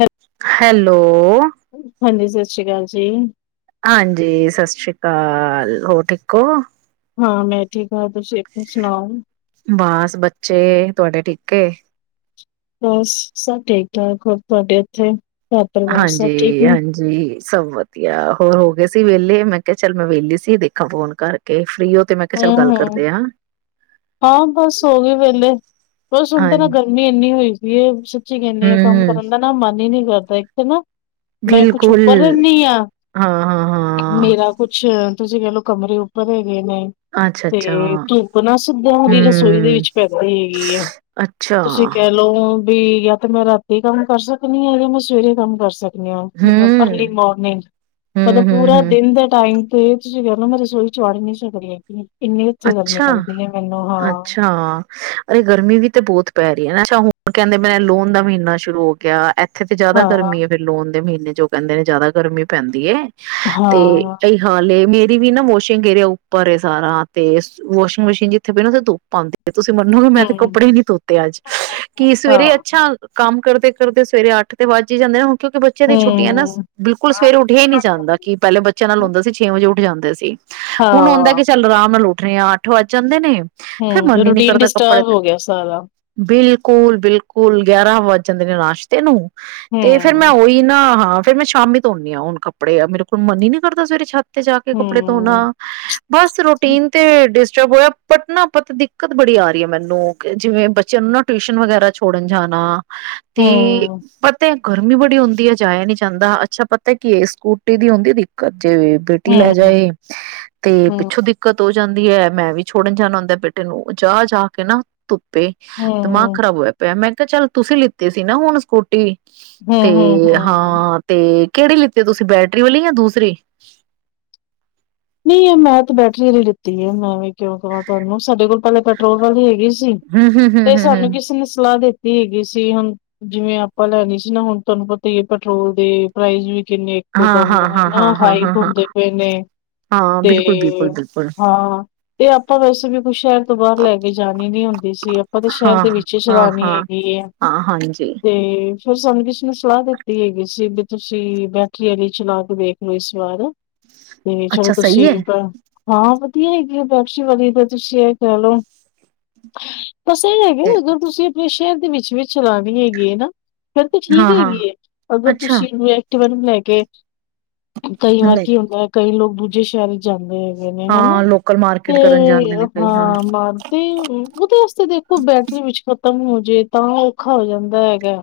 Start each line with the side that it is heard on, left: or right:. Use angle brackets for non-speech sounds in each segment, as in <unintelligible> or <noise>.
left: ਹੈ
right: ਹੈਲੋ,
left: ਹਾਂਜੀ ਸਤਿ ਸ਼੍ਰੀ ਅਕਾਲ ਜੀ,
right: ਹਾਂਜੀ ਸਤਿ ਸ੍ਰੀ ਅਕਾਲ ਹੋਰ ਠੀਕ ਹੋ?
left: ਹਾਂ ਮੈਂ ਠੀਕ ਹਾਂ ਤੁਸੀਂ ਸੁਣਾਓ।
right: ਬਸ ਬੱਚੇ ਤੁਹਾਡੇ ਠੀਕੇ,
left: ਬਸ ਸਭ ਠੀਕ ਠਾਕ ਹੋਰ ਤੁਹਾਡੇ ਇੱਥੇ ਘਰ ਪਰਿਵਾਰ ਸਭ ਠੀਕ ਨੇ
right: ਹਾਂਜੀ-ਹਾਂਜੀ, ਸਭ ਵਧੀਆ ਹੋਰ ਹੋ ਗਏ ਸੀ, ਵਿਹਲੇ ਮੈਂ ਕਿਹਾ ਚੱਲ ਮੈਂ ਵਿਹਲੀ ਸੀ ਦੇਖਾਂ ਫੋਨ ਕਰਕੇ ਫ੍ਰਰੀ ਹੋ ਤੇ ਮੈਂ ਕਿਹਾ ਚੱਲ ਗੱਲ
left: ਹੂੰ-ਹੂੰ,
right: ਕਰਦੇ ਆ। ਹਾਂ
left: ਹਾਂ ਬਸ ਹੋ ਗਈ ਵੇਲੇ ਬਸ ਹੁਣ ਤਾਂ ਨਾ
right: ਹਾਂਜੀ
left: ਗਰਮੀ ਇੰਨੀ ਹੋਈ ਸੀ ਇਹ ਸੱਚੀ ਕਹਨੀ ਆ ਕੰਮ
right: ਹਮ
left: ਕਰਨ ਦਾ ਨਾ ਮਨ ਹੀ ਨੀ, ਕਰਦਾ ਇੱਥੇ ਨਾ ਮੈਂ ਕੁਛ
right: ਬਿਲਕੁਲ
left: ਉੱਪਰ ਰਹਿੰਦੀ ਹਾਂ
right: ਹਾਂ ਹਾਂ
left: ਮੇਰਾ ਕੁਛ ਤੁਸੀਂ ਮੈਨੂੰ ਕਮਰੇ ਉੱਪਰ ਹੈਗੇ ਨੇ
right: ਅੱਛਾ ਅੱਛਾ
left: ਤੇ ਧੁੱਪ ਨਾ ਸਿੱਧਾ ਉਹਦੀ ਰਸੋਈ ਦੇ
right: ਹਮ
left: ਵਿੱਚ ਪੈਦੀ ਹੈਗੀ ਹੈ,
right: ਅੱਛਾ
left: ਤੁਸੀਂ ਕਹਿ ਲਓ। ਵੀ ਜਾ ਤੇ ਮੈਂ ਰਾਤੀ ਕੰਮ ਕਰ ਸਕਦੀ ਹਾਂ, ਜਿਹੜੇ ਮੈਂ ਸਵੇਰੇ ਕੰਮ ਕਰ ਸਕਦੀ। ਮਤਲਬ
right: ਹਮ
left: ਅਰਲੀ ਮੋਰਨਿੰਗ ਮਤਲਬ
right: ਹਮ ਹਮ
left: ਪੂਰਾ
right: ਹਮ
left: ਦਿਨ ਦਾ ਟਾਈਮ ਤੇ ਤੁਸੀਂ ਕਹਿਲੋ ਮੈਂ ਰਸੋਈ ਚੌੜ ਨੀ ਸੀ ਕਰੀ। ਹੂੰ,
right: ਅੱਛਾ-ਅੱਛਾ ਅਰੇ ਗਰਮੀ ਵੀ ਤੇ ਬਹੁਤ ਪੈ ਰਹੀ। ਅੱਛਾ, ਹੁਣ ਕਹਿੰਦੇ ਮੇ ਲੋਨ ਦਾ ਮਹੀਨਾ ਸ਼ੁਰੂ ਹੋ ਗਿਆ। ਇੱਥੇ ਤੇ ਜ਼ਿਆਦਾ
left: ਹਾਂ
right: ਗਰਮੀ ਹੈ, ਫੇਰ ਲੋਨ ਦੇ ਮਹੀੇ ੇਜੋ ਕਹਿੰਦੇ ਨੇ ਜਿਆਦਾ ਗਰਮੀ ਪੈਂਦੀ ਏ। ਤੇ
left: ਹਾਂ
right: ਕਈ ਹਾਲ ਮੇਂ ਦੀ ਵੀ ਨਾ ਮੋਸ਼ਿੰਗਏਰਿਯਾ ਉੱਪਰ ਏ ਸਾਰਾ ਤੇ ਵੋਸ਼ੀਗ ਮਸ਼ੀਨ ਜਿੱਥੇ ਪਈ ਨਾ ਉਥੇ ਦੁੱਪ ਆਂਦੀ। ਤੁਸੀਂ ਮੰਨੋਗੇ ਮੈਂ ਤੇ
left: ਹਮ
right: ਕੱਪੜੇ ਈ ਨੀ ਧੋਤੇ ਅੱਜ ਕੀ ਸਵੇਰੇ
left: ਹਾਂ
right: ਅੱਛਾ ਕੰਮ, ਕਰਦੇ-ਕਰਦੇ ਸਵੇਰੇ ਅੱਠ ਤੇ ਵੱਜ ਹੀ ਜਾਂਦੇ ਆ। ਕਿਉਂਕਿ ਬੱਚਿਆਂ ਦੀ ਛੁੱਟੀਆਂ ਨਾ
left: ਹਮ
right: ਬਿਲਕੁਲ ਸਵੇਰੇ ਉਠ ਈ ਨੀ ਜਾਂਦਾ ਕਿ ਪਹਿਲੇ ਬੱਚਿਆਂ ਨਾਲ ਹੁੰਦਾ ਸੀ ਛੇ ਵਜੇ ਉਠ ਜਾਨ। ਦੇ ਸੀ। ਹੁਨ ਹੋਦਾ ਕਿ
left: ਹਾਂ
right: ਚੱਲ ਰਾਮ <unintelligible> ਉੱਠਣੇ ਆ ਅੱਠ ਵੱਜ ਜਾਂਦੇ ਨੇ, ਫੇਰ
left: ਹਮ
right: ਮਨ ਈ ਨੀ
left: ਰੂਟੀਨ
right: ਕਰਦਾ ਕੱਪੜੇ
left: ਡਿਸਟਰਬ
right: ਨੂੰ
left: ਹੋ ਗਿਆ ਸਾਰਾ
right: ਬਿਲਕੁਲ-ਬਿਲਕੁਲ ਗਿਆਰਾਂ ਵੱਜ ਜਾਂਦੇ ਨੇ <unintelligible> ਨੂੰ, ਤੇ ਫੇਰ ਮੈਂ
left: ਹਮ
right: ਉਹੀ ਨਾ ਹਾਂ। ਫੇਰ ਮੈਂ ਸ਼ਾਮੀ ਧੋਨੀ ਆ ਹੁਨ ਕੱਪੜੇ ਮੇਰੇ ਕੋਲ ਮਨ ਨੀ ਕਰਦਾ ਸਵੇਰੇ ਛਤ ਤੇ ਜਾ ਕੇ ਕੱਪੜੇ ਧੋਣਾ
left: ਹਮ
right: ਬਸ ਰੋਟੀ, ਤੇ ਡਿਸਟਰਬ ਹੋਇਆ ਪਟਨਾ ਪਤ ਦਿੱਕਤ ਬੜੀ ਆ ਰਹੀ ਹੈ, ਮੈਨੂੰ ਜਿਵੇਂ ਬੱਚਿਆਂ ਨੂੰ ਨਾ ਟਿਊਸ਼ਨ ਵਗੈਰਾ ਛੋੜਨ ਜਾਣਾ। ਤੇ
left: ਹਮ
right: ਪਤਾ ਏ ਗਰਮੀ ਬੜੀ ਹੁੰਦੀ ਐ, ਜਾਇਆ ਨੀ ਜਾਂਦਾ ਅੱਛਾ ਪਤਾ ਕੀ ਏ ਸਕੂਟੀ ਦੀ ਹੁੰਦੀ ਏ ਦਿੱਕਤ। ਜੇ ਬੇਟੀ ਲੈ
left: ਹਮ
right: ਜਾਏ ਤੇ
left: ਹਮ
right: ਪਿੱਛੋਂ ਦੀ ਹੋ ਜਾਂਦੀ ਏ, ਮੈਂ ਵੀ ਛੋੜਨ ਜਾਨਾ ਹੁੰਦਾ ਬੇਟੇ ਨੂੰ ਜਾ-ਜਾ ਕੇ ਨਾ ਧੁੱ ਪੇ ਪ ਦਿਮਾਗ
left: ਹਮ
right: ਖਰਾਬ ਹੋਇਆ ਪਿਆ ਮੈਂ <unintelligible> ਚੱਲ ਤੁਸੀਂ ਲਿੱਤੇ ਸੀ ਨਾ ਹੁਣ ਸਕੂ ਟੀ ਤੇ
left: ਹਮ ਹਮ ਹਮ
right: ਹਾਂ ਤੇ, ਕੇਹੜੀ ਲਿੱਤੀ ਤੁਸੀਂ ਬੈਟਰੀ ਵਾਲੀ ਯਾ ਦੂਸਰੀ
left: ਨੀ ਮੈਂ ਤੇ ਬੈਟਰੀ ਆਲੀ ਲਿਤੀ ਹੈ, ਮੈਂ ਵੀ ਕਿਉਂ ਕਾਂਵਾ ਤੁਹਾਨੂੰ ਸਾਡੇ ਕੋਲ ਪਹਿਲੇ ਪੈਟਰੋਲ ਵਾਲੀ ਹੈਗੀ, ਸੀ,
right: ਹਮ
left: ਤੇ ਸਾਨੂੰ ਕਿਸੇ ਨੇ ਸਲਾਹ ਦਿੱਤੀ। ਹੈਗੀ ਸੀ, ਹੁਣ ਜਿਵੇਂ ਆਪਾਂ ਲੈਣੀ ਸੀ, ਨਾ ਹੁਣ ਤੁਹਾਨੂੰ ਪਤਾ ਹੀ ਪੈਟਰੋਲ ਦੇ ਪ੍ਰਾਈਜ਼ ਵੀ ਕਿੰਨੇ ਇੱਕੋ
right: ਹਮ ਹਮ ਹਮ ਹਮ ਹਾਂ
left: ਦਮ
right: ਹਾਂ ਹਾਂ
left: ਹੇਨਾ
right: ਹਾਂ ਹਾਂ ਹਾਂ
left: ਹਾਈਕ
right: ਹਾਂ
left: ਹੁੰਦੇ ਪਏ ਨੇ,
right: ਹਾਂ
left: ਤੇ
right: ਬਿਲਕੁਲ ਬਿਲਕੁਲ ਬਿਲਕੁਲ
left: ਹਾਂ ਤੇ ਆਪਾਂ ਵੈਸੇ ਵੀ ਕੁਛ ਸ਼ਹਿਰ ਤੋਂ ਬਾਹਰ ਲੈ ਕੇ ਜਾਣੀ ਨੀ ਹੁੰਦੀ ਸੀ, ਆਪਾਂ ਤੇ ਸ਼ਹਿਰ
right: ਹਾਂ
left: ਦੇ ਵਿੱਚ ਹੀ
right: ਹਾਂ
left: ਚਲਾਨੀ
right: ਹਾਂ
left: ਹੈਗੀ ਏ,
right: ਹਾਂ ਹਾਂਜੀ
left: ਤੇ ਫਿਰ ਸਾਨੂੰ ਕਿਸੇ ਨੇ ਸਲਾਹ ਦਿੱਤੀ ਹੈਗੀ ਸੀ, ਵੀ ਤੁਸੀਂ ਬੈਟਰੀ ਆਲੀ ਚਲਾ ਕੇ ਦੇਖ ਲਓ ਇਸ ਵਾਰ ਤੇ ਚਲੋ
right: ਅੱਛਾ ਸਹੀ
left: ਤੁਸੀਂ
right: ਹੈ
left: <unintelligible> ਹਾਂ ਹੈਗੀ ਵਾਪਸੀ ਵਾਲੀ ਤਾਂ ਤੁਸੀਂ ਇਹ ਕਹਿ ਲਓ। ਬਸ ਇਹ ਹੈਗੇ
right: ਤੇ
left: ਜਦੋਂ ਤੁਸੀਂ ਆਪਣੇ ਸ਼ੇਅ ਵਿੱਚ ਵੀ ਚਲਾਨੀ ਹੈਗੀ ਏ ਨਾ ਫਿਰ ਤਾਂ ਠੀਕ
right: ਹਾਂ ਹਾਂ
left: ਹੈਗੀ ਏ ਅਗਰ
right: ਅੱਛਾ
left: ਤੁਸੀਂ ਨੇ ਵ ਨੂੰ ਲੈ ਕੇ, ਕਈ ਵਾਰ
right: ਨਹੀਂ
left: ਕੀ ਹੁੰਦਾ। ਲੋਕ ਦੂਜੇ ਸ਼ਹਿਰ ਚ ਜਾਂਦੇ ਹੈ। ਨੇ ਹਨਾ,
right: ਹਾਂ ਲੋਕਲ
left: ਤੇ
right: ਮਾਰਕੀਟ ਕਰਨ ਜਾਂਦੇ ਨੇ ਕਈ
left: ਹਾਂ ਮ ਤੇ ਉਹਦੇ ਵਾਸਤੇ ਦੇਖੋ ਬੈਟਰੀ ਵਿੱਚ ਮੂਝੇ ਤਾਂ ਔਖਾ ਹੋ ਜਾਂਦਾ ਹੈਗਾ।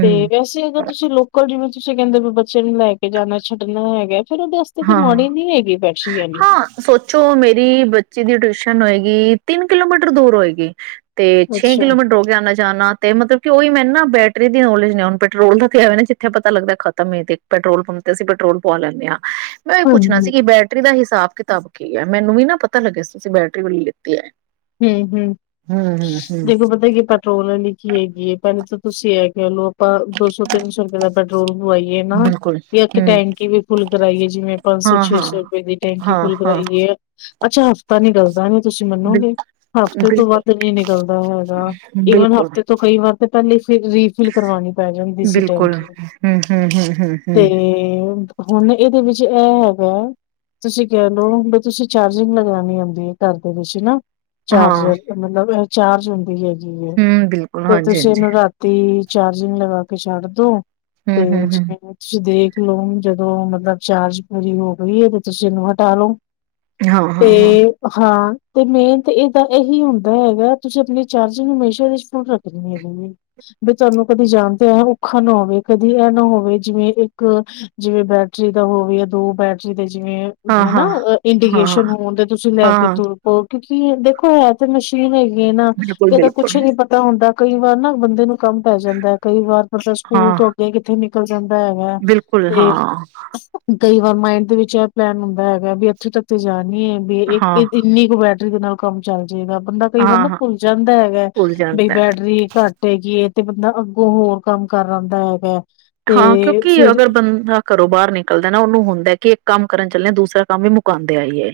left: ਤੇ ਵੈਸੇ ਅਗਰ ਤੁਸੀਂ ਲੋਕਲ ਜਿਵੇਂ ਤੁਸੀਂ ਕਹਿੰਦੇ ਵੀ ਬੱਚੇ ਨੂੰ ਲੈ ਕੇ ਜਾਣਾ ਛੱਡਣਾ ਹੈਗਾ ਫ਼ਿਰ
right: ਹਾਂ-ਹਾਂ, ਸੋਚੋ ਮੇਰੀ ਬੱਚੀ ਦੀ ਟਿਊਸ਼ਨ ਹੋਏਗੀ ਤਿੰਨ ਕਿਲੋਮੀਟਰ ਦੂਰ ਹੋਏਗੀ। ਤੇ ਛੇ
left: ਅੱਛਾ
right: ਕਿਲੋਮੀਟਰ ਹੋ ਕੇ ਆਣਾ ਜਾਣਾ ਤੇ ਮਤਲਬ ਕਿ ਉਹੀ ਮੈਨੂੰ ਨਾ ਬੈਟਰੀ ਦੀ ਨੋਲੇਜ ਨੇ ਹੁਣ ਪੈਟਰੋਲ ਦਾ ਤੇ ਆਵੇ, ਨਾ ਜਿੱਥੇ ਪਤਾ ਲੱਗਦਾ ਖਤਮ ਤੇ ਪੈਟਰੋਲ ਪੰਪ ਤੇ ਅਸੀਂ ਪੈਟਰੋਲ ਪਾ ਲੈਂਣੇ ਹਾਂ। ਮੈਂ ਉਹੀ ਪੁੱਛਣਾ
left: ਹਾਂਜੀ
right: ਸੀ ਕਿ ਬੈਟਰੀ ਦਾ ਹਿਸਾ ਹਿਸਾਬ ਕਿਤਾਬ ਕੀ ਹੈ, ਮੈਨੂੰ ਵੀ ਨਾ ਪਤਾ ਲੱਗਿਆ ਤੁਸੀਂ ਬੈਟਰੀ ਵਾਲੀ ਲਿੱਤੀ ਹੈ।
left: ਹੂੰ-ਹੂੰ,
right: ਹੂੰ ਹੂੰ ਹੂੰ
left: ਦੇਖੋ ਪਤਾ ਕਿ ਪੈਟਰੋਲ ਵਾਲੀ ਕੀ ਹੈਗੀ ਹੈ, ਪਹਿਲੇ ਤਾਂ ਤੁਸੀਂ ਇਹ ਕਹਿ ਲੋ ਆਪਾਂ ਦੋ ਸੌ ਤਿੰਨ ਸੌ ਰੁਪਏ ਦਾ ਪੈਟਰੋਲ ਪਵਾਈਏ ਨਾ
right: ਬਿਲਕੁਲ
left: ਜਾਂ ਇੱਕ
right: ਹੂੰ
left: ਟੈਂਕੀ ਵੀ ਫੁੱਲ ਕਰਾਈਏ, ਜਿਵੇਂ ਪੰਜ ਸੌ
right: ਹਾਂ
left: ਛੇ
right: ਹਾਂ
left: ਸੌ ਰੁਪਏ ਦੀ ਟੈਂਕੀ
right: ਹਾਂ
left: ਫੁੱਲ
right: ਹਾਂ
left: ਕਰਾਈਏ, ਆ ਅੱਛਾ ਹਫ਼ਤਾ ਨੀ ਨਿਕਲਦਾ ਤਾਂ ਤੁਸੀਂ
right: ਬਿਲ
left: ਮੰਨੋਗੇ ਹਫ਼ਤੇ ਤੋਂ
right: ਬਿਲਕੁਲ
left: ਵੱਧ ਨਹੀਂ ਨਿਕਲਦਾ ਹੈਗਾ, ਈਵਨ
right: ਬਿਲਕੁਲ
left: ਹਫ਼ਤੇ ਤੋਂ ਕਈ ਵਾਰ ਤਾਂ ਪਹਿਲੇ ਫਿਰ ਰੀਫਿਲ ਕਰਵਾਣੀ ਪੈ ਜਾਂਦੀ ਸੀ
right: ਬਿਲਕੁਲ
left: ਟੈਂਕੀ
right: ਹੂੰ ਹੂੰ ਹੂੰ ਹੂੰ ਹੂੰ
left: ਤੇ ਹੁਣ ਇਹਦੇ ਵਿੱਚ ਇਹ ਹੈਗਾ, ਤੁਸੀਂ ਕਹਿ ਲਓ ਵੀ ਤੁਸੀਂ ਚਾਰਜਿੰਗ ਲਗਾਉਣੀ ਹੁੰਦੀ ਹੈ, ਘਰ ਦੇ ਵਿੱਚ ਹਨਾ
right: ਹਾਂ
left: ਚਾਰਜਰ ਮਤਲਬ ਚਾਰਜ ਹੁੰਦੀ ਹੈਗੀ।
right: ਹੂੰ ਬਿਲਕੁਲ
left: ਤੇ
right: ਹਾਂਜੀ
left: ਤੁਸੀਂ
right: ਹਾਂਜੀ
left: ਇਹਨੂੰ ਰਾਤੀ ਚਾਰਜਿੰਗ ਲਗਾ ਕੇ ਛੱਡ ਦੋ
right: ਹੂੰ
left: ਤੇ
right: ਹੂੰ ਹੂੰ
left: ਜਿਵੇਂ ਤੁਸੀਂ ਦੇਖ ਲੋ ਜਦੋਂ ਮਤਲਬ ਚਾਰਜ ਪੂਰੀ ਹੋ ਗਈ ਹੈ, ਤੇ ਤੁਸੀਂ ਇਹਨੂੰ ਹਟਾ ਲੋੋ। ਤੇ
right: ਹਾਂ-ਹਾਂ-ਹਾਂ,
left: ਹਾਂ। ਤੇ ਫੇਰ ਤੇ ਇਹਦਾ ਇਹੀ ਹੁੰਦਾ ਹੈਗਾ, ਤੁਸੀਂ ਆਪਣੇ ਚਾਰਜਿੰਗ ਨੂੰ ਹਮੇਸ਼ਾ ਇਹਦੇ ਫੁੱਲ ਰੱਖਣੀ ਹੈ ਵੀ ਵੀ ਤੁਹਾਨੂੰ ਕਦੀ ਜਾਣਦੇ ਆ ਔਖਾ ਨਾ ਹੋਵੇ ਕਦੀ ਇਹ ਨਾ ਹੋਵੇ, ਜਿਵੇਂ ਇੱਕ ਜਿਵੇਂ ਬੈਟਰੀ ਦਾ ਹੋਵੇ ਜਾਂ ਦੋ ਬੈਟਰੀ ਜਿਵੇਂ ਹਨਾ
right: ਹਾਂ-ਹਾਂ,
left: ਇੰਡੀਕੇਸ਼ਨ
right: ਹਾਂ-ਹਾਂ,
left: ਹੋਣ ਦੇ ਤੁਸੀਂ ਲੈ ਕੇ
right: ਹਾਂ
left: ਤੁਰ ਪਓ ਕਿ ਕੀ ਦੇਖੋ ਹੈ, ਤੇ ਮਸ਼ੀਨ ਹੈਗੀ। ਨਾ ਇਹ ਤਾਂ
right: ਬਿਲਕੁਲ-ਬਿਲਕੁਲ
left: ਕੁਛ ਨੀ ਪਤਾ ਹੁੰਦਾ। ਕਈ ਵਾਰ ਨਾ ਬੰਦੇ ਨੂੰ ਕੰਮ ਪੈ ਜਾਂਦਾ ਕਈ ਵਾਰ ਮਤਲਬ
right: ਹਾਂ
left: ਸਕੂਲ
right: ਹਾਂ
left: ਤੋਂ ਅੱਗੇ ਕਿੱਥੇ ਦੀ ਜਾਂਦਾ ਹੈਗਾ
right: ਬਿਲਕੁਲ ਬਿਲਕੁਲ ਹਾਂ, ਬਿਲਕੁਲ
left: ਤੇ,
right: ਹਾਂ,
left: ਕਈ ਵਾਰ ਮਾਇੰਡ ਦੇ ਵਿੱਚ ਇਹ ਪਲੈਨ ਹੁੰਦਾ ਹੈਗਾ, ਵੀ ਇੱਥੇ ਤੱਕੇ ਜਾ ਵੀ ਇੱਕ ਕਿੰਨੀ ਕੁ ਬੈ ਰੀ ਦੇ ਨਾਲ ਕੰਮ ਚੱਲ ਰਿ ਜਦਾ ਬੰਦਾ ਕਈ ਵਾਰ ਨਾ
right: ਹਾਂ-ਹਾਂ
left: ਭੁੱਲ ਜਾਂਦਾ ਹੈਗਾ,
right: ਭੁੱਲ
left: ਬਈ
right: ਜਾਂਦਾ
left: ਬੈਟਰੀ ਘੱਟ ਹੈਗੀ ਐ। ਤੇ ਬੰਦਾ ਅੱਗੋਂ ਹੋਰ ਕੰਮ ਕਰ ਆਦਾ ਹੈਗਾ।
right: ਹਾਂ,
left: ਤੇ
right: ਕਿਉਂਕਿ
left: ਫਿਰ
right: ਅਗਰ ਬੰਦਾ ਘਰੋਂ ਬਾਹਰ ਨਿਕਲਦਾ ਨਾ ਉਹਨੂੰ ਹੁੰਦਾ। ਕਿ ਇੱਕ ਕੰਮ ਕਰਨ ਚੱਲਿਆ ਦੂਸਰਾ ਕੰਮ ਵੀ ਮੁਕਾਉਂ ਆਈਏ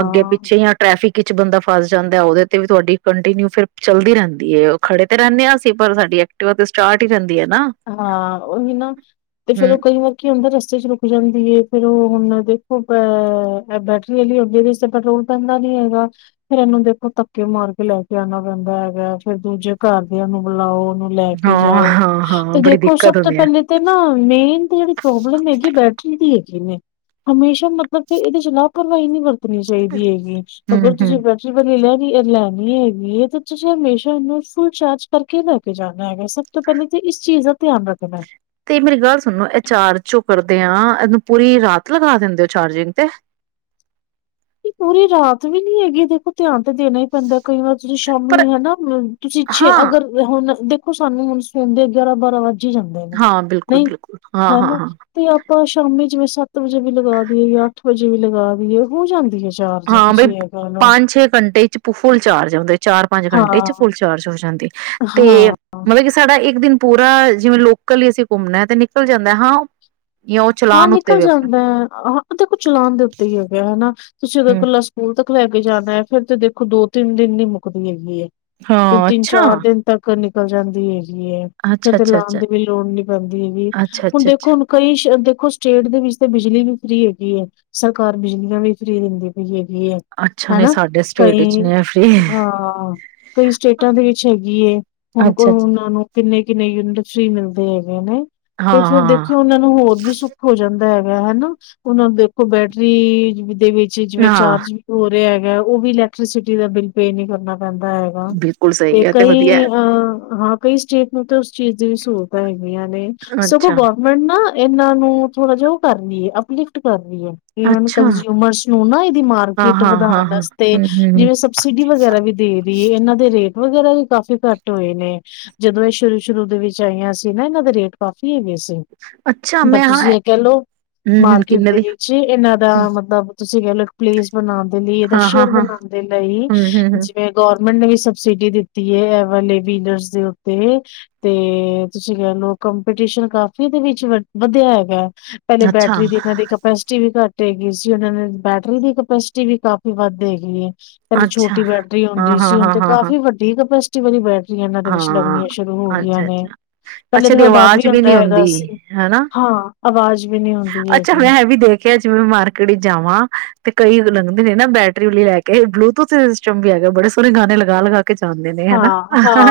right: ਅੱਗੇ ਪਿੱਛੇ ਜਾਂ ਟ੍ਰੈਫਿਕ ਕਿ ਬੰਦਾ ਫਸ ਜਾਂਦਾ ਉਹਦੇ ਤੇ ਵੀ ਤੁਹਾਡੀ ਕੰਟੀਨਿਊ ਫਿਰ ਚੱਲਦੀ ਰਹਿੰਦੀ ਹੈ, ਉਹ ਖੜੇ ਤੇ ਰਹਿੰਦੇ ਹਾਂ ਅਸੀਂ ਪਰ ਸਾਡੀ ਐਕਟਿਵਾ ਤੇ ਸਟਾਰਟ ਹੀ ਰਹਿੰਦੀ। ਹੈ ਨਾ
left: ਹਾਂ ਉਹੀ ਨਾ ਤੇ ਫੇਰ
right: ਹੂੰ
left: ਉਹ ਕਈ ਵਾਰੀ ਕੀ ਹੁੰਦਾ ਰਸਤੇ ਚ ਰੁਕ ਜਾਂਦੀ ਫੇਰ, ਹੁਣ ਦੇਖੋ ਅਹ ਬੈਟਰੀ ਵਾਲੀ ਅੱਗੇ ਦੇ ਤੇ ਪੈਟਰੋਲ ਪੈਂਦਾ ਨੀ ਹੈਗਾ, ਫੇਰ ਇਹਨੂੰ ਦੇਖੋ ਧੱਕੇ ਮਾਰ ਕੇ ਲੈ ਕੇ ਆਣਾ ਪੈਂਦਾ ਹੈਗਾ ਫੇਰ ਦੂਜੇ ਘਰਦਿਆਂ ਨੂੰ ਬੁਲਾਓ। ਨੂੰ ਲੈ ਕੇ ਜਾਓ।
right: ਹਾਂ-ਹਾਂ-ਹਾਂ
left: ਤੇ
right: ਬੜੀ
left: ਦੇਖੋ, ਸਭ
right: ਦਿੱਕਤ
left: ਤੋਂ
right: ਹੁੰਦੀ ਹੈ
left: ਪਹਿਲੇ ਤੇ ਨਾ ਮੇਨ ਜਿਹੜੀ ਪ੍ਰੋਬਲਮ ਹੈਗੀ ਬੈਟਰੀ ਦੀ ਹੈ। ਨੇ ਹਮੇਸ਼ਾ ਮਤਲਬ ਕਿ ਇਹਦੇ ਚ ਲਾਪਰਵਾਹੀ ਨੀ ਵਰਤੀ ਚਾਹੀਦੀ ਹੈਗੀ ਅਗਰ
right: ਹੂੰ-ਹੂੰ
left: ਤੁਸੀਂ ਬੈਟਰੀ ਲੈ, ਲੈਣੀ ਹੈਗੀ ਹੈ, ਤੇ ਤੁਸੀਂ ਹਮੇਸ਼ਾ ਇਹਨੂੰ ਫੁਲ ਚਾਰਜ ਕਰਕੇ ਲੈ ਕੇ ਜਾਣਾ। ਹੈਗਾ ਸਭ ਤੋਂ ਪਹਿਲਾਂ ਇਸ ਚੀਜ਼ ਦਾ ਧਿਆਨ ਰੱਖਣਾ।
right: ਤੇ ਮੇਰੀ ਗੱਲ ਸੁਣੋ ਇਹ ਚਾਰਜ ਚੋਂ ਕਰਦੇ ਆਾਂ ਇਹਨੂੰ ਪੂਰੀ ਰਾਤ ਲਗਾ ਦਿੰਦੇ ਹੋ ਚਾਰਜਿੰਗ ਤੇ
left: ਪੂਰੀ ਰਾਤ ਵੀ ਨੀ ਹੈਗੀ ਦੇਖੋ, ਧਿਆਨ ਤੇ ਦੇਣਾ ਹੀ ਪੈਂਦਾ ਕਈ ਵਾਰ ਤੁਸੀਂ
right: ਪਰ
left: ਸ਼ਾਮੀ ਹਨਾ ਤੁਸੀਂ ਛੇ
right: ਹਾਂ
left: ਅਗਰ ਹੁਣ ਸਾਮੀ ਹੁਣ ਸੋਂਦੇ ਗਿਆਰਾਂ ਬਾਰਾਂ ਵਜੇ ਝ ਜਾਂਦੇ ਨੇ
right: ਹਾਂ ਬਿਲਕੁਲ
left: ਨਹੀਂ
right: ਬਿਲਕੁਲ ਹਾਂ ਹਾਂ
left: ਹਨਾ
right: ਹਾਂ
left: ਤੇ ਆਪਾਂ ਸ਼ਾਮੀ ਜਿਵੇ, ਸੱਤ ਵਜੇ ਵੀ ਲਗਾ ਦੀਏ ਜਾਂ ਅੱਠ ਵਜੇ ਵੀ ਲਗਾ ਦੀਏ ਹੋ ਜਾਂਦੀ ਹੈ ਚਾਰਜ
right: ਹਾਂ ਬਈ
left: ਤੁਸੀਂ ਇਹ ਕਹਿ ਲਓ
right: ਪੰਜ ਛੇ ਘੰਟੇ ਚ ਫੁਲ ਚਾਰਜ ਆਉਦੇ ਚਾਰ ਪੰਜ ਘੰਟੇ ਚ
left: ਹਾਂ
right: ਫੁਲ ਚਾਰਜ ਹੋ ਜਾਂਦੀ। ਤੇ
left: ਹਾਂ
right: ਮਤਲਬ ਕਿ ਸਾਡਾ, ਇੱਕ ਦਿਨ ਪੂਰਾ ਜਿਵੇਂ ਲੋਕਲ ਅਸੀਂ ਘੁੰਮਣਾ ਹੈ, ਤੇ ਨਿਕਲ ਜਾਂਦਾ ਹੈ ਹਾਂ, ਜਾਂ ਉਹ
left: ਹਾਂ
right: ਚਲਾਨ ਉੱਤੇ
left: ਨਿਕਲ
right: ਵੀ
left: ਜਾਂਦਾ
right: ਹਮ
left: ਹੈ, ਹਾਂ ਉਹਦੇ ਕੁ ਚਲਾਣ ਦੇ ਉੱਤੇ ਹੀ ਹੈਗਾ ਹਨਾ। ਤੁਸੀਂ ਉਦਾ ਇਕਲਾ ਸਕੂਲ ਤੱਕ ਲੈ ਕੇ ਜਾਣਾ ਹੈ, ਫਿਰ ਤਾਂ ਤੇ ਦੇਖੋ ਦੋ ਤਿੰਨ ਦਿਨ ਨੀ ਮੁੱਕਦੀ ਹੈਗੀ ਐ। ਤੇ
right: ਹਾਂ
left: ਤਿੰਨ
right: ਅੱਛਾ
left: ਚਾਰ ਦਿਨ ਤੱਕ ਨੀ ਨਿਕਲ ਜਾਂਦੀ ਏ। ਫਿਰ
right: ਅੱਛਾ
left: ਤੇ
right: ਅੱਛਾ
left: ਲਾਣ
right: ਅੱਛਾ
left: ਦੀ ਵੀ ਲੋੜ ਨੀ ਪੈਂਦੀ ਹੈਗੀ,
right: ਅੱਛਾ
left: ਹੁਣ
right: ਅੱਛਾ
left: ਦੇਖੋ
right: ਅੱਛਾ
left: ਹੁਣ ਕਈ ਦੇਖੋ, ਸਟੇਟ ਦੇ ਵਿੱਚ ਤਾਂ ਬਿਜਲੀ ਵੀ ਫਰੀ ਹੈਗੀ ਹੈ, ਸਰਕਾਰ ਬਿਜਲੀਆਂ ਵੀ ਫਰੀ ਦਿੰਦੀ ਪਈ ਹੈ।
right: ਅੱਛਾ ਨਹੀਂ
left: ਹੈਨਾ,
right: ਸਾਡੇ ਸਟੇਟ ਵਿੱਚ
left: ਕਈ
right: ਨੇ ਫ੍ਰੀ
left: ਹਾਂ ਕਈ ਸਟੇਟਾਂ ਦੇ ਵਿੱਚ ਹੈਗੀ ਹੈ ਹੁਣ ਕੋਈ
right: ਅੱਛਾ ਅੱਛਾ
left: ਉਹਨਾਂ ਨੂੰ ਕਿੰਨੇ-ਕਿੰਨੇ ਯੂਨਿਟ ਫ੍ਰੀ ਮਿਲਦੇ ਹੈਗੇ ਨੇ,
right: ਹਾਂ
left: ਤੇ ਫੇਰ
right: ਹਾਂ
left: ਦੇਖਿਓ, ਉਹਨਾਂ ਨੂੰ ਹੋਰ ਵੀ ਸੁ ਜਾਂਦਾ ਹੈਗਾ ਹੈਨਾ, ਉਹਨਾਂ ਦੇਖੋ ਬੈਟਰੀ ਦੇ ਵਿੱਚ ਜਿਵੇਂ
right: ਹਾਂ
left: ਚਾਰਜ ਵੀ ਹੋ ਰਿਹਾ ਹੈ। ਉਹ ਵੀ ਇਲੈਕਟ੍ਰੀਸਿਟੀ ਦਾ ਬਿਲ ਪੇ ਨੀ ਕਰਨਾਂ ਰਹਿੰਦਾ ਹੈਗਾ,
right: ਬਿਲਕੁਲ ਸਹੀ
left: ਤੇ
right: ਹੈ ਵਧੀਆ
left: ਕਈ ਅ ਹਾਂ ਕਈ ਸਟੇਟ ਨੂੰ ਤੇ, ਚੀਜ਼ ਦੀ ਵੀ ਸਹੂਲਤਾਂ ਹੈਗੀ। ਹੁੰਦੀਆ ਨੇ ਸਗੋ
right: ਅੱਛਾ,
left: ਗਵਰਮੈਂਟ ਨਾ ਇਹਨਾਂ ਨੂੰ। ਥੋੜਾ ਜਿਹਾ ਓ ਕਰ ਲਈ ਏ ਹੈ ਅਪਲਿਫਟ ਕਰ ਵਨ
right: ਅੱਛਾ,
left: ਕੰਜਿਊਮਰਸ ਨੂੰ ਨਾ ਇਹਦੀ
right: ਹਾਂ,
left: ਮਾਰਕੀਟ
right: ਹਾਂ, ਹਾਂ,
left: ਵਧਾਣ
right: ਹਾਂ,
left: ਵਾਸਤੇ
right: ਹੂੰ, ਹੂੰ, ਹੂੰ,
left: ਜਿਵੇਂ ਸਬਸਿਡੀ ਵਗੈਰਾ ਵੀ ਦੇ ਰਹੀ ਹੈ ਇਹਨਾਂ ਦੇ ਰੇਟ ਵਗੈਰਾ ਵੀ ਕਾਫੀ ਘੱਟ ਹੋਏ ਨੇ ਜਦੋਂ ਇਹ ਸ਼ੁਰੂ-ਸ਼ੁਰੂ ਦੇ ਵਿੱਚ ਆਈਆਂ ਸੀ, ਨਾ ਇਹਨਾਂ ਦੇ ਰੇਟ ਕਾਫੀ ਹੈਗੇ ਸੀ।
right: ਅੱਛਾ
left: ਪਰ
right: ਮੈਂ ਹਾਂ
left: ਤੁਸੀਂ
right: ਐ
left: ਇਹ ਕਹਿ ਮਾਰਕੀਟ ਦੇ ਵਿਚ ਇਹਨਾਂ ਦਾ ਮਤਲਬ ਤੁਸੀਂ ਕਹਿ ਲਓ, ਪਲੇਸ ਬਣਾ ਦੇ ਲਈ ਇਹਦਾ
right: ਹਾਂ, ਹਾਂ,
left: ਸ਼ੇਰ
right: ਹਾਂ,
left: ਬਣਾਣ ਦੇ ਲਈ
right: ਹੂੰ, ਹੂੰ, ਹੂੰ,
left: ਜਿਵੇਂ ਗੋ ਗਮੈਟ ਨੇ ਵੀ ਸਬਸਿਡੀ ਦਿੱਤੀ ਹੈ ਏ ਵਾਲੇ ਡਿਲਰ ਦੇ ਉਤੇ ਤੇ ਤੁਸੀਂ ਕਹਿਲੋ ਕੰਪੀਟੀਸ਼ਨ ਕਾਫੀ ਵਿਚ ਵਧਿਆ ਹੈਗਾ। ਪਹਿਲੇ
right: ਅੱਛਾ,
left: ਬੈਟਰੀ ਦੀ ਇਹਨਾਂ ਦੀ ਕਪੈਸਿਟੀ ਵੀ ਘੱਟ ਗਈ ਸੀ, ਉਹਨਾਂ ਨੇ ਬੈਟਰੀ ਦੀ ਕਪੈਸਿਟੀ ਵੀ ਕਾਫ਼ੀ ਵੱਧ ਹੇਗੀ ਹੈ। ਕਹਿੰਦੇ
right: ਅੱਛਾ,
left: ਛੋਟੀ ਬੈਟਰੀ
right: ਹਾਂ,
left: ਆਉਂਦੀ
right: ਹਾਂ,
left: ਸੀ, ਹੁਣ
right: ਹਾਂ,
left: ਤੇ
right: ਹਾਂ, ਹਾਂ,
left: ਕਾਫ਼ੀ ਵੱਡੀ ਕਪੇਸਟੀ <unintelligible> ਇਹਨਾਂ ਦੇ ਵਿੱਚ
right: ਹਾਂ।
left: ਲੱਗਣੀਆਂ ਸ਼ੁਰੂ ਹੋ ਗਈਆਂ
right: ਅੱਛਾ,
left: ਨੇ
right: ਅੱਛਾ,
left: ਪਹਿਲੇ
right: ਅੱਛਾ ਦੀ
left: ਥੋੜ੍ਹਾ ਡਰ ਵੀ
right: ਆਵਾਜ਼
left: ਹੁੰਦਾ
right: ਨੀ
left: ਹੈਗਾ
right: ਹੁੰਦੀ
left: ਸੀ
right: ਹਨਾ।
left: ਹਾਂ। ਆਵਾਜ਼ ਵੀ ਨੀ ਹੁੰਦੀ
right: ਅੱਛਾ
left: ਹੈਗੀ।
right: ਮੈਂ ਇਹ ਵੀ ਦੇਖਿਆ ਜਿਵੇਂ ਮਾਰਕੀਟ ਚ ਜਾਵਾਂ ਤੇ ਕਈ ਲੰਘਦੇ ਨੇ ਨਾ ਬੈਟਰੀ ਵਾਲੀ ਲੈ ਕੇ ਬਲੂਟੂਥ ਸਿਸਟਮ ਵੀ ਹੈਗਾ ਬੜੇ ਸੋਹਣੇ ਗਾਣੇ ਲਗਾ ਲਗਾ ਕੇ ਜਾਂਦੇ ਨੇ ਹੈਨਾ।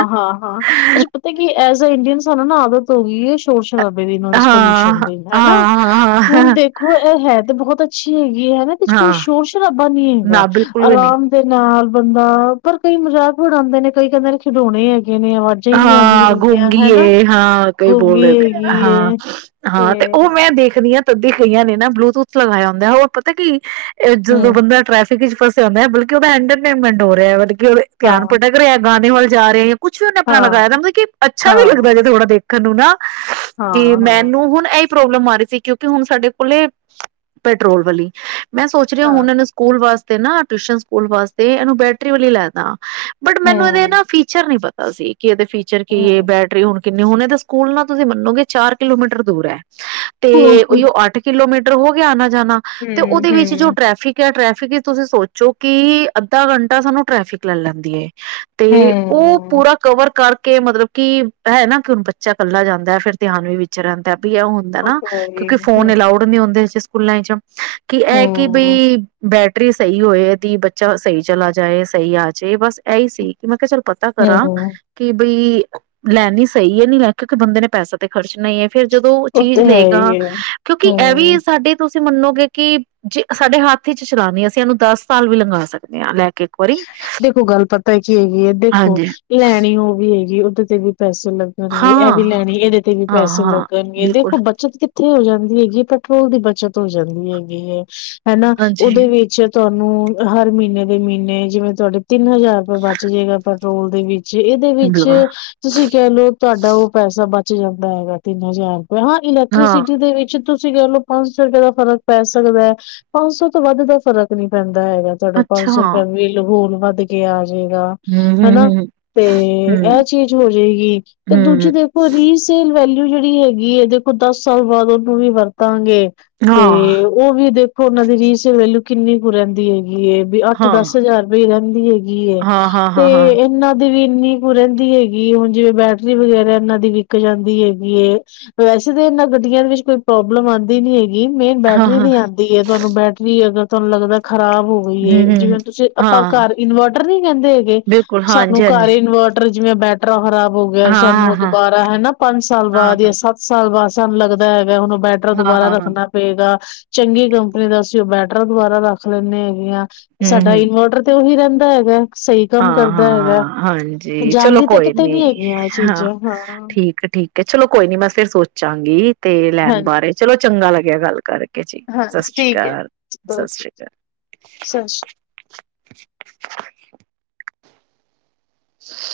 left: ਹਾਂ-ਹਾਂ, ਅੱਛਾ ਪਤਾ ਕਿ ਐਜ ਆ ਇੰਡੀਅਨ ਸਾਨੂੰ ਨਾ ਆਦਤ ਹੋ ਗਈ ਸ਼ੋਰ‌ ਸ਼ਰ ਬੜੀ
right: ਹਾਂ,
left: ਨੋਇਜ਼ ਪੋਲਿਊਸ਼ਨ
right: ਹਾਂ,
left: ਦੀ ਹੈ ਨਾ,
right: ਹਾਂ,
left: ਹੁਣ
right: ਹਾਂ,
left: ਦੇਖੋ ਇਹ ਹੈ ਤੇ ਬਹੁਤ <unintelligible> ਚ ਕੋਈ
right: ਹਾਂ,
left: ਸ਼ੋਰ-ਸ਼ਰਾਬਾ ਨੀ ਹੈਗਾ
right: ਨਾ ਬਿਲਕੁਲ ਵੀ ਨੀ।
left: ਆਰਾਮ ਦੇ ਨਾਲ ਬੰਦਾ ਪਰ ਕਈ ਮਜ਼ਾਕ ਆਂਦੇ ਨੇ ਕਈ ਕਹਿੰਦੇ ਨੇ ਖਿਡੌਣੇ ਹੈਗੇ। ਨੇ, ਆਵਾਜ਼ਾਂ ਹੀ ਨਹੀਂ
right: ਹਾਂ
left: ਆਉਂਦੀਆਂ ਹੈਗੀਆਂ,
right: ਗੁੰਗੀ
left: ਹੈ ਨਾ?
right: ਏ, ਹਾਂ ਕਈ
left: ਗੂੰਗੀ
right: ਬੋਲਦੇ
left: ਹੈਗੀ ਏ
right: ਹਾਂ-ਹਾਂ ਤੇ ਉਹ ਮੈਂ ਦੇਖਦੀ ਹਾਂ। ਤੱਦੀ ਗਈਆਂ ਨੇ ਨਾ, ਬਲੂਟੂਥ ਲਗਾਇਆ ਹੁੰਦਾ, ਉਹ ਪਤਾ ਕੀ। ਇਹ ਜਦੋਂ
left: ਹੂੰ,
right: ਬੰਦਾ ਟਰੈਫ ਫਸਿਆ ਹੁੰਦਾ ਬਲਕਿ ਉਹਦਾ ਇੰਟਰਟੇਨਮੈਂਟ ਹੋ ਰਿਹਾ ਵ ਧਿਆਨ
left: ਹਾਂ,
right: ਭਟਕ ਰਿਹਾ। ਗਾਣੇ ਵੱਲ ਜਾ ਰਹੇ ਹੈ, ਕੁੱਛ ਵੀ ਆਪਣਾ
left: ਹਾਂ,
right: ਲਗਾਇਆ, ਮਤਲਬ ਕਿ ਅੱਛਾ ਵੀ
left: ਹਾਂ,
right: ਲੱਗਦਾ ਥੋੜਾ ਦੇਖ ਕਾਨੂੰ ਨਾ, ਤੇ
left: ਹਾਂ, ਹਾਂ,
right: ਮੈਨੂੰ ਹੁਣ ਇਹ, ਪ੍ਰੋਬਲਮ ਆ ਰਹੀ ਸੀ, ਕਿਉਂਕਿ ਹੁਣ ਸਾਡੇ ਕੋਲ ਪੈਟਰੋਲ ਵਾਲੀ ਮੈਂ ਸੋਚ ਰਹੀ
left: ਹਾਂ।
right: ਹੁਣ ਏਨੂੰ ਸਕੂਲ ਵਾਸਤੇ ਤੇ ਨਾ, ਟਿਊਸ਼ਨ, ਸਕੂਲ ਵਾਸਤੇ ਇਹਨੂੰ ਬੈਟਰੀ ਆਲੀ ਲੈਦਾ। ਬਟ ਮੈਨੂੰ ਇਹਦੇ
left: ਹੂੰ,
right: ਨਾ ਫੀਚਰ ਨੀ ਪਤਾ। ਅਸੀ। ਕੀ ਇਹਦੇ ਫੀਚਰ ਕੀ
left: ਹੂੰ,
right: ਏ, ਬੈਟਰੀ ਹੁਣ ਕਿੰਨੇ ਹੁਣੇ ਤਾਂ ਸਕੂਲ ਨਾ ਤੁਸੀਂ ਮੰਨੋਗੇ, ਚਾਰ ਕਿਲੋਮੀਟਰ ਦੂਰ ਐ।
left: ਹੂੰ,
right: ਤੇ ਔਈਓ ਅੱਠ ਕਿਲੋਮੀਟਰ ਹੋ ਗਿਆ। ਜਾਣਾ ਤੇ
left: ਹੂੰ,
right: ਉਹਦੇ ਵਿੱਚ ਜੋ
left: ਹੂੰ,
right: ਟ੍ਰੈਫਿਕ ਹੈ ਟ ਤੁਸੀਂ ਸੋਚੋ, ਕਿ ਅੱਧਾ ਘੰਟਾ ਸਾਨੂੰ ਟ੍ਰੈਫਿਕ ਲੈ ਲੈਂਦੀ ਏ। ਤੇ ਉਹ
left: ਹੂੰ।
right: ਪੂਰਾ ਕਵਰ ਕਰਕੇ ਮਤਲਬ ਕਿ ਹੈ, ਨਾ ਕਿ ਬੱਚਾ ਕੱਲਾ ਜਾਂਦਾ ਫੇਰ, ਧਿਆਨ ਵੀ ਵਿਚ ਰਹਿੰਦਾ। ਵੀ ਉਹ ਹੁੰਦਾ ਨਾ
left: ਤੇ ਹੈ
right: ਕਿਉਂਕਿ
left: ਹੀ
right: ਫੋਨ
left: ਹੈ।
right: ਏਲਾਊਡ ਨੀ ਹੁੰਦੇ ਜਿਸ ਖੁਲਾਂਈ ਚ, ਕਿ ਇਹ ਕਿ,
left: ਹੂੰ
right: ਬਈ ਬੈਠ ਟਰੀ ਸਹੀ ਹੋਏ ਦੀ ਬੱਚਾ ਸਹੀ ਚਲਾ ਜਾਏ, ਸਹੀ ਆ ਜਾਏ ਬਸ ਇਹੀ ਸੀ ਕਿ, ਮੈਂ ਕਿਹਾ ਚਲ ਪਤਾ
left: ਹੂੰ
right: ਕਰਾਂ।
left: ਹੂੰ
right: ਕਿ ਬਈ, ਲੈਨੀ ਸਹੀ ਹੈ, ਨੀ ਲੈ, ਕਿਉਂਕਿ ਬੰਦੇ ਨੇ ਪੈਸਾ ਤੇ ਖਰਚਣਾ ਹੀ ਹੈ। ਫੇਰ ਜਦੋਂ
left: ਉਹ
right: ਚੀਜ਼
left: ਤੇ ਹੈ
right: ਲਏਗਾ,
left: ਹੀ ਹੈ।
right: ਕਿਉਂਕਿ ਇਹ
left: ਹੂੰ
right: ਵੀ ਸਾਡੇ ਤੋ ਤੁਸੀਂ ਮੰਨੋਗੇ, ਕਿ ਜੇ ਸਾਡੇ ਹੱਥ ਚ ਚਲਾਨੇ ਅਸੀਂ ਇਹਨੂੰ ਦਸ ਸਾਲ ਵੀ ਲੰਗਾ ਸਕਦੇ ਹਾਂ ਲੈ ਕੇ। ਇੱਕ ਵਾਰੀ
left: ਦੇਖੋ ਗੱਲ ਪਤਾ ਹੈ ਕੀ ਹੈਗੀ ਐ ਦੇਖੋ
right: ਹਾਂਜੀ
left: ਲੈਣੀ ਉਹ ਵੀ ਹੈਗੀ, ਉਹਦੇ ਤੇ ਵੀ ਪੈਸੇ ਲੱਗਨਗੇ ਇਹ
right: ਹਾਂ
left: ਵੀ ਲੈਣੀ ਇਹਦੇ ਤੇ ਵੀ
right: ਹਾਂ
left: ਪੈਸੇ
right: ਹਾਂ
left: ਲੱਗਨਗੇ
right: ਬਿਲਕੁਲ
left: ਦੇਖੋ, ਬੱਚਤ ਕਿੱਥੇ ਹੋ ਜਾਂਦੀ। ਹੈਗੀ ਪੈਟਰੋਲ ਦੀ ਬਚਤ ਹੋ ਜਾਂਦੀ ਹੈਗੀ ਐ। ਹਨਾ
right: ਹਾਂਜੀ
left: ਉਹਦੇ ਵਿੱਚ ਤੁਹਾਨੂੰ ਹਰ ਮਹੀਨੇ ਦੇ ਮਹੀਨ ਨੇ ਜਿਵੇਂ ਤੁਹਾਡੇ ਤਿੰਨ ਹਜ਼ਾਰ ਰੁਪਏ ਬਚ ਜੇਗਾ ਪਰ ਰੋਲ ਦੇ ਵੀ ਚ, ਇਹਦੇ ਵਿੱਚ
right: ਬਿਲਕੁਲ
left: ਤੁਸੀਂ ਕਹਿ ਲੋਓ, ਤੁਹਾਡਾ ਉਹ ਪੈਸਾ ਬਚ ਜਾਂਦਾ ਹੈਗਾ ਤਿੰਨ ਹਜ਼ਾਰ ਹਾਂ
right: ਹਾਂ
left: ਇਲੈਕਟ੍ਰੀਸਿਟੀ ਦੇ ਵਿੱਚ ਤੁਸੀਂ ਕਹਿ ਲਓ, ਪੰਜ ਸੌ ਰੁਪਏ ਦਾ ਫ਼ਰਕ ਪੈ ਸਕਦਾ ਐ, ਪੰਜ ਸੌ ਤੋਂ ਵੱਧ ਦਾ ਫ਼ਰਕ ਨੀ ਪੈਂ ਦਾ ਹੈਗਾ, ਤੁਹਾਡਾ ਪੰਜ
right: ਅੱਛਾ
left: ਸੋ ਰੋਲ ਵੱਧ ਗਿਆ। ਜੇਗਾ
right: ਹਮ
left: ਹਨਾ,
right: ਹਮ
left: ਤੇ ਇਹ
right: ਹਮ
left: ਚੀਜ਼ ਹੋ ਜੇਗੀ, ਤੇ
right: ਹਮ ਹਮ
left: ਦੂਜੀ ਦੇਖੋ ਰੀਸੇਲ ਵੈ ਜਿਹੜੀ ਹੈਗੀ ਐ ਦੇਖੋ, ਦਸ ਸਾਲ ਬਾਅਦ ਉਹਨੂੰ ਵੀ ਵਰਤਾਂਗੇ।
right: ਹਾਂ,
left: ਤੇ ਉਹ ਵੀ ਦੇਖੋ, ਉਹਨਾਂ ਦੀ ਰੀਸੇਲ ਵੈਲੂ ਕਿੰਨੀ ਕੁ ਰਹਿੰਦੀ ਹੈਗੀ ਏ ਵੀ
right: ਹਾਂ,
left: ਦਸ ਹਜ਼ਾਰ ਰੁਪਏ ਹੀ ਰਹਿੰਦ ਦੀ ਏ। ਗੀ ਏ
right: ਹਾਂ, ਹਾਂ,
left: ਤੇ
right: ਹਾਂ, ਹਾਂ, ਹਾਂ,
left: ਇਹਨਾਂ ਦੀ ਵੀ ਇੰਨੀ ਕੁ ਰਹਿੰਦੀ ਹੈਗੀ, ਹੁਣ ਜਿਵੇਂ ਬੈਟਰੀ ਵਗੈਰਾ ਇਹਨਾਂ ਦੀ ਵਿਕ ਜਾਂਦੀ ਹੈਗੀ ਏ, ਵੈਸੇ ਤੇ ਇਹਨਾਂ ਗੱਡੀਆਂ ਦੇ ਵਿੱਚ ਕੋਈ ਪ੍ਰੋਬਲਮ ਆਦੀ ਨੀ ਹੈਗੀ। ਗੀ ਮੇਨ ਬੈਟਰੀ
right: ਹਾਂ,
left: ਦੀ ਆਂਦੀ ਐ ਤੁਹਾਨੂੰ, ਬੈਟਰੀ ਅਗਰ ਤੁਹਾਨੂੰ ਲੱਗਦਾ ਖ਼ਰਾਬ ਹੋ ਗਈ ਏ
right: ਹੂੰ, ਹੂੰ।
left: ਜਿਵੇਂ ਤੁਸੀਂ ਆਪਾਂ
right: ਹਾਂ,
left: ਘਰ ਇਨਵਰਟਰ ਨਹੀਂ ਕਹਿੰਦੇ ਹੈਗੇ,
right: ਬਿਲਕੁਲ
left: ਸਾਨੂੰ
right: ਹਾਂਜੀ-ਹਾਂਜੀ,
left: ਘਰ ਇਨਵਰਟਰ ਜਿਵੇਂ ਬੈਟਰਾ ਖਰਾਬ ਹੋ ਗਿਆ,
right: ਹਾਂ, ਹਾਂ,
left: ਸਾਨੂੰ
right: ਹਾਂ,
left: ਦੁਬਾਰਾ ਹਨਾ ਪੰਜ ਸਾਲ
right: ਹਾਂ।
left: ਬਾਅਦ ਜਾਂ ਸੱਤ ਸਾਲ ਬਾਅਦ ਸਾਨੂੰ ਲੱਗਦਾ ਹੈਗਾ, ਹੁਣ ਬੈਟਰਾ
right: ਹਾਂ, ਹਾਂ,
left: ਦੁਬਾਰਾ
right: ਹਾਂ,
left: ਰੱਖਣਾ ਪਏਗਾ। ਚੰਗੀ ਕੰਪਨੀ ਦਾ ਅਸੀਂ ਉਹ ਬੈਟਰਰਾ ਦੁਬਾਰਾ ਰੱਖ ਲੈਂਨੇ ਹੈਗੇ ਆ। ਤੇ ਸਾਡਾ ਇਨਵਰਟਰ ਤੇ ਉਹੀ ਰਹਿੰਦਾ। ਹੈਗਾ। ਸਹੀ ਕੰਮ ਕਰਦਾ ਹੈਗਾ
right: ਹਾਂ-ਹਾਂ, ਹਾਂਜੀ ਚਲੋ
left: ਜਾਂਦੀ ਤਾਂ
right: ਕੋਈ
left: ਕਿਤੇ
right: ਨੀ
left: ਹੈਗੀਆਂ ਇਹ
right: ਹਾਂ
left: ਚੀਜ਼ਾਂ
right: ਠੀਕ ਹੈ ਠੀਕ ਹੈ, ਚਲੋ ਕੋਈ ਨੀ ਮੈਂ ਫਿਰ ਸੋਚਾਂਗੀ। ਤੇ ਲੈਣ
left: ਹਾਂਜੀ
right: ਬਾਰੇ ਚਲੋ ਚੰਗਾ ਲੱਗਾ। ਗੱਲ ਕਰਕੇ। ਜੀ ਸਤਿ
left: ਹਾਂਜੀ
right: ਸ਼੍ਰੀ ਅਕਾਲ ਸਤਿ ਸ਼੍ਰੀ ਅਕਾਲ,
left: ਸਤ ਸ਼੍ਰੀ
right: <inaudible> <inaudible>